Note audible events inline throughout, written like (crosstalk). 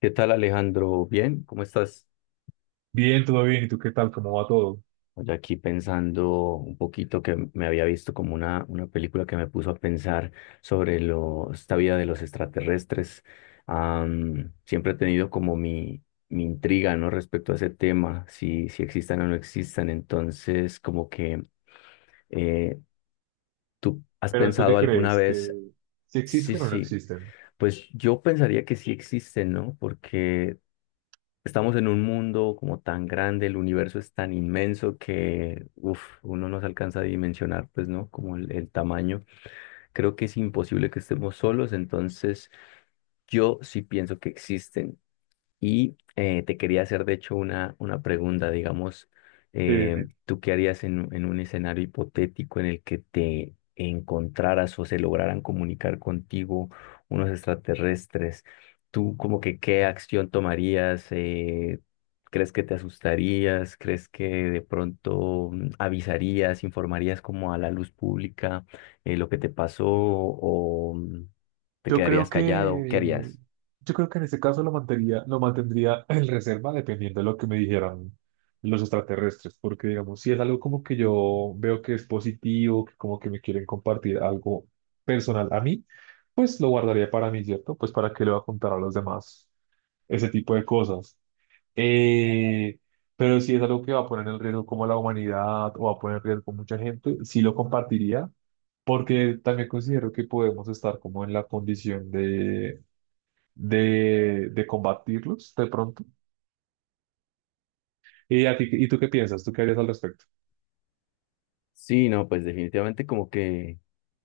¿Qué tal, Alejandro? Bien, ¿cómo estás? Bien, todo bien. ¿Y tú qué tal? ¿Cómo va todo? Oye, aquí pensando un poquito que me había visto como una película que me puso a pensar sobre lo, esta vida de los extraterrestres. Siempre he tenido como mi intriga, ¿no? Respecto a ese tema, si existan o no existan. Entonces, como que eh, tú has Pero ¿tú pensado qué alguna crees? ¿Que vez, si sí, existen o no sí, existen? pues yo pensaría que sí existen, ¿no? Porque estamos en un mundo como tan grande, el universo es tan inmenso que uf, uno no se alcanza a dimensionar, pues, ¿no? Como el tamaño. Creo que es imposible que estemos solos, entonces yo sí pienso que existen. Y te quería hacer, de hecho, una pregunta, digamos, Sí, dime. ¿tú qué harías en un escenario hipotético en el que te encontraras o se lograran comunicar contigo unos extraterrestres? ¿Tú como que qué acción tomarías? ¿Crees que te asustarías? ¿Crees que de pronto avisarías, informarías como a la luz pública lo que te pasó o te Yo creo quedarías callado? ¿Qué que harías? yo creo que en este caso lo mantendría (laughs) en reserva dependiendo de lo que me dijeran los extraterrestres, porque digamos, si es algo como que yo veo que es positivo, que como que me quieren compartir algo personal a mí, pues lo guardaría para mí, ¿cierto? Pues para qué le voy a contar a los demás ese tipo de cosas. Eh, pero si es algo que va a poner en riesgo como la humanidad o va a poner en riesgo mucha gente, sí lo compartiría, porque también considero que podemos estar como en la condición de, de combatirlos de pronto. ¿Y tú qué piensas? ¿Tú qué harías al respecto? Sí, no, pues definitivamente como que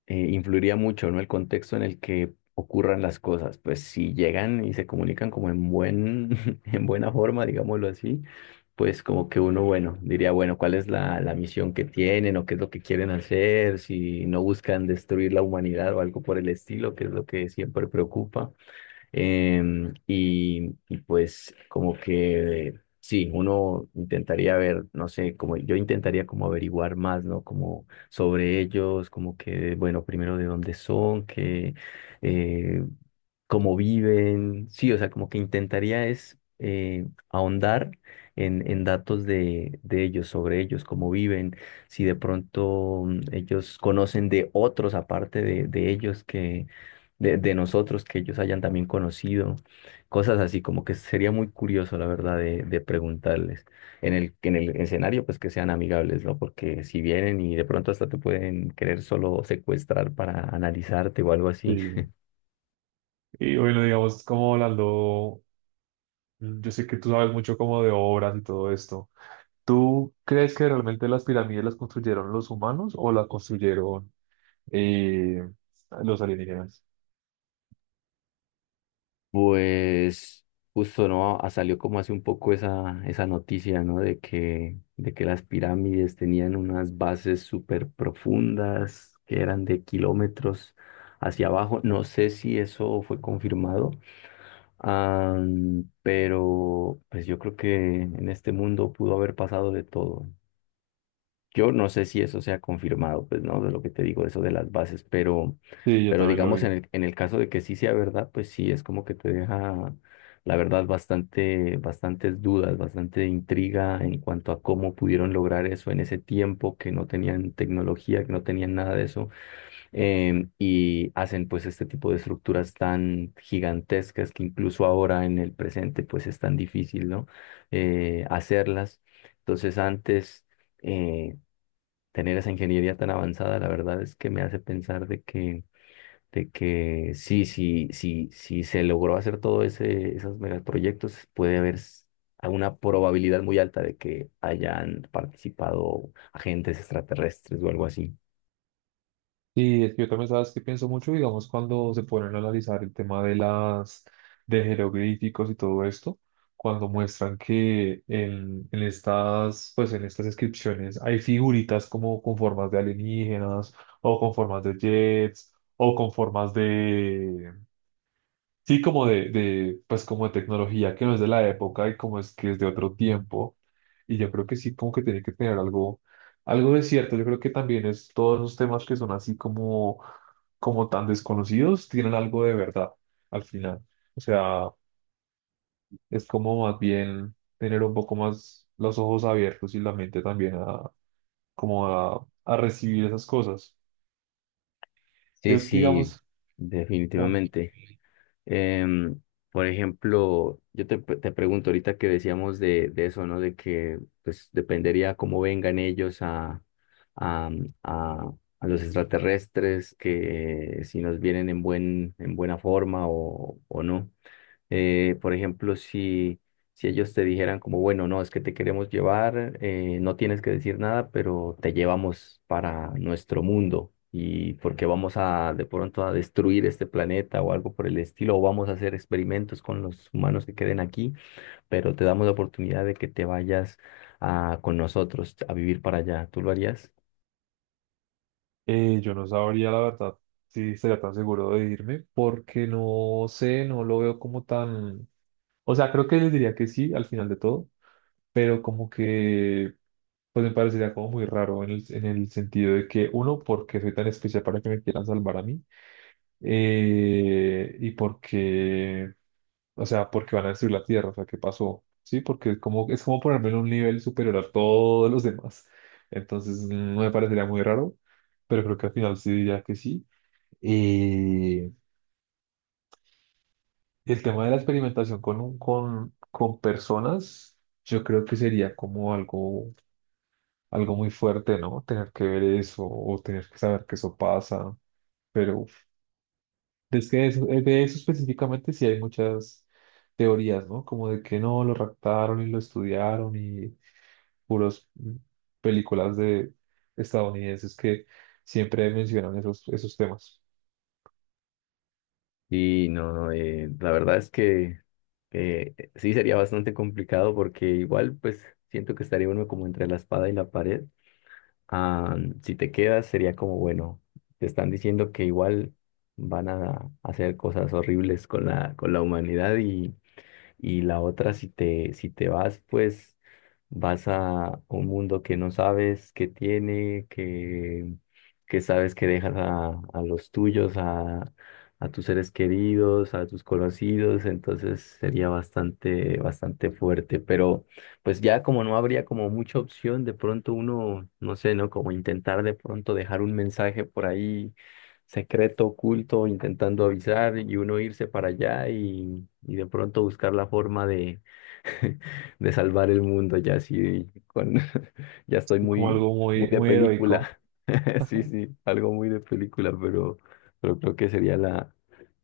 influiría mucho, ¿no? El contexto en el que ocurran las cosas. Pues si llegan y se comunican como en buen, (laughs) en buena forma, digámoslo así, pues como que uno, bueno, diría, bueno, ¿cuál es la misión que tienen o qué es lo que quieren hacer? Si no buscan destruir la humanidad o algo por el estilo, que es lo que siempre preocupa. Y pues como que sí, uno intentaría ver, no sé, como yo intentaría como averiguar más, ¿no? Como sobre ellos, como que, bueno, primero de dónde son, que eh, cómo viven, sí, o sea, como que intentaría es ahondar en datos de ellos, sobre ellos, cómo viven, si de pronto ellos conocen de otros aparte de ellos que, de nosotros, que ellos hayan también conocido, cosas así, como que sería muy curioso, la verdad, de preguntarles. En el escenario, pues que sean amigables, ¿no? Porque si vienen y de pronto hasta te pueden querer solo secuestrar para analizarte o algo así. Sí. Y bueno, digamos, como hablando, yo sé que tú sabes mucho como de obras y todo esto. ¿Tú crees que realmente las pirámides las construyeron los humanos o las construyeron eh, los alienígenas? Pues justo no, ah, salió como hace un poco esa noticia, ¿no? De que las pirámides tenían unas bases súper profundas que eran de kilómetros hacia abajo. No sé si eso fue confirmado, pero pues yo creo que en este mundo pudo haber pasado de todo. Yo no sé si eso sea confirmado, pues no, de lo que te digo, eso de las bases, Sí, yo pero también lo digamos en vi. el caso de que sí sea verdad, pues sí es como que te deja, la verdad, bastante, bastantes dudas, bastante intriga en cuanto a cómo pudieron lograr eso en ese tiempo, que no tenían tecnología, que no tenían nada de eso, y hacen pues este tipo de estructuras tan gigantescas que incluso ahora en el presente pues es tan difícil, ¿no? Hacerlas. Entonces antes... eh, tener esa ingeniería tan avanzada, la verdad es que me hace pensar de que sí se logró hacer todo esos megaproyectos, a una probabilidad muy alta de que hayan participado agentes extraterrestres o algo así. Y es que yo también sabes que pienso mucho, digamos, cuando se ponen a analizar el tema de las de jeroglíficos y todo esto, cuando muestran que en estas, pues en estas inscripciones hay figuritas como con formas de alienígenas, o con formas de jets, o con formas de, sí, como de, pues como de tecnología que no es de la época y como es que es de otro tiempo. Y yo creo que sí, como que tiene que tener algo, algo de cierto. Yo creo que también es todos los temas que son así como, como tan desconocidos, tienen algo de verdad al final. O sea, es como más bien tener un poco más los ojos abiertos y la mente también a, como a recibir esas cosas. Sí, Yo, sí, sí, digamos, un- definitivamente. Em, por ejemplo, yo te pregunto ahorita que decíamos de eso, ¿no? De que pues dependería cómo vengan ellos a, a, a los extraterrestres, que si nos vienen en buen, en buena forma o no. Por ejemplo, si, si ellos te dijeran como, bueno, no, es que te queremos llevar, no tienes que decir nada, pero te llevamos para nuestro mundo y porque vamos a de pronto a destruir este planeta o algo por el estilo, o vamos a hacer experimentos con los humanos que queden aquí, pero te damos la oportunidad de que te vayas a, con nosotros a vivir para allá. ¿Tú lo harías? yo no sabría, la verdad, si sería tan seguro de irme, porque no sé, no lo veo como tan... O sea, creo que les diría que sí al final de todo, pero como que, pues me parecería como muy raro en el sentido de que, uno, porque soy tan especial para que me quieran salvar a mí, y porque, o sea, porque van a destruir la Tierra, o sea, ¿qué pasó? Sí, porque es como ponerme en un nivel superior a todos los demás. Entonces, no me parecería muy raro, pero creo que al final sí diría que sí. Y el tema de la experimentación con personas, yo creo que sería como algo, algo muy fuerte, ¿no? Tener que ver eso o tener que saber que eso pasa. Pero uf, de eso específicamente sí hay muchas teorías, ¿no? Como de que no, lo raptaron y lo estudiaron y puros películas de estadounidenses que siempre mencionan esos temas. Sí, no, no, la verdad es que sí sería bastante complicado porque igual pues siento que estaría uno como entre la espada y la pared. Ah, si te quedas sería como, bueno, te están diciendo que igual van a hacer cosas horribles con la humanidad y la otra, si te, si te vas, pues vas a un mundo que no sabes que tiene, que sabes que dejas a los tuyos, a tus seres queridos, a tus conocidos, entonces sería bastante, bastante fuerte, pero pues ya como no habría como mucha opción, de pronto uno, no sé, ¿no? Como intentar de pronto dejar un mensaje por ahí secreto, oculto, intentando avisar y uno irse para allá y de pronto buscar la forma de, (laughs) de salvar el mundo, ya así con, (laughs) ya estoy Como muy, algo muy muy, de muy heroico película. (laughs) Sí, sí, algo muy de película, pero creo que sería la,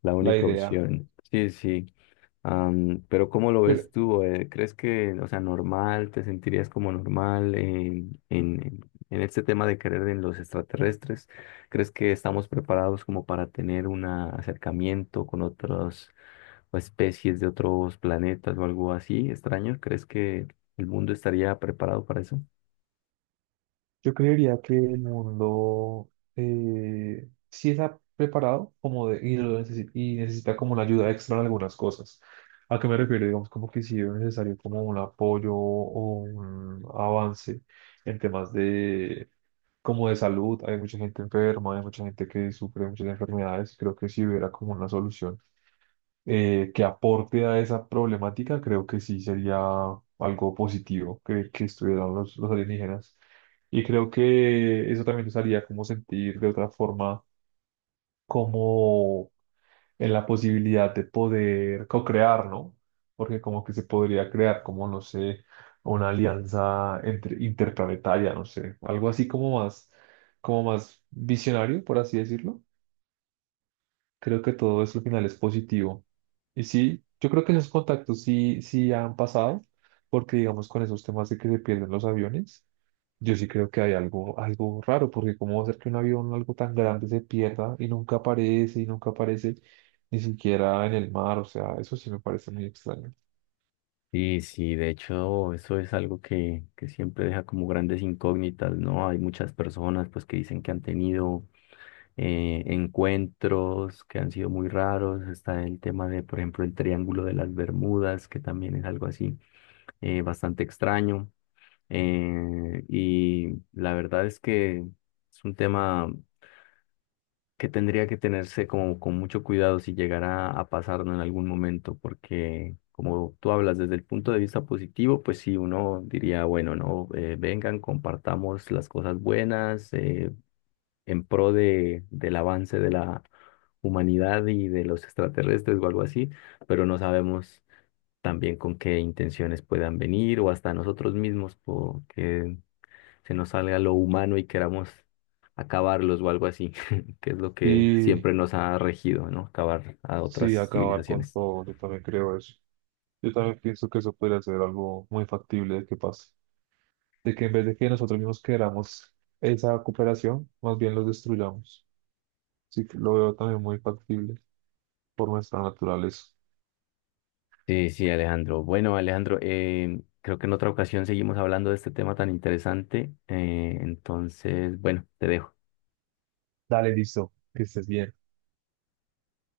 la la única idea. opción. Sí, sí. Pero ¿cómo lo Pero ves tú? ¿Crees que, o sea, normal, te sentirías como normal en este tema de creer en los extraterrestres? ¿Crees que estamos preparados como para tener un acercamiento con otras o especies de otros planetas o algo así extraño? ¿Crees que el mundo estaría preparado para eso? yo creería que el mundo sí está preparado como de, y, y necesita como una ayuda extra en algunas cosas. ¿A qué me refiero? Digamos como que sí es necesario como un apoyo o un avance en temas de como de salud. Hay mucha gente enferma, hay mucha gente que sufre muchas enfermedades. Creo que si hubiera como una solución que aporte a esa problemática, creo que sí sería algo positivo que estuvieran los alienígenas. Y creo que eso también nos haría como sentir de otra forma, como en la posibilidad de poder co-crear, ¿no? Porque como que se podría crear, como no sé, una alianza interplanetaria, no sé, algo así como más visionario, por así decirlo. Creo que todo eso al final es positivo. Y sí, yo creo que esos contactos sí, sí han pasado, porque digamos con esos temas de que se pierden los aviones, yo sí creo que hay algo, algo raro, porque cómo va a ser que un avión, algo tan grande, se pierda y nunca aparece ni siquiera en el mar, o sea, eso sí me parece muy extraño. Sí, sí, de hecho, eso es algo que siempre deja como grandes incógnitas, ¿no? Hay muchas personas pues que dicen que han tenido encuentros que han sido muy raros. Está el tema de, por ejemplo, el Triángulo de las Bermudas, que también es algo así bastante extraño. Y la verdad es que es un tema que tendría que tenerse como con mucho cuidado si llegara a pasarnos en algún momento, porque como tú hablas desde el punto de vista positivo, pues sí, uno diría, bueno, no, eh, vengan, compartamos las cosas buenas, en pro de, del avance de la humanidad y de los extraterrestres o algo así, pero no sabemos también con qué intenciones puedan venir o hasta nosotros mismos porque se nos salga lo humano y queramos acabarlos o algo así, (laughs) que es lo que Y siempre nos ha regido, ¿no? Acabar a sí, otras acabar con civilizaciones. todo, yo también creo eso. Yo también pienso que eso podría ser algo muy factible de que pase, de que en vez de que nosotros mismos queramos esa cooperación, más bien los destruyamos. Así que lo veo también muy factible por nuestra naturaleza. Sí, sí, Alejandro. Bueno, Alejandro, creo que en otra ocasión seguimos hablando de este tema tan interesante. Entonces, bueno, te dejo. Dale, listo, que estés bien.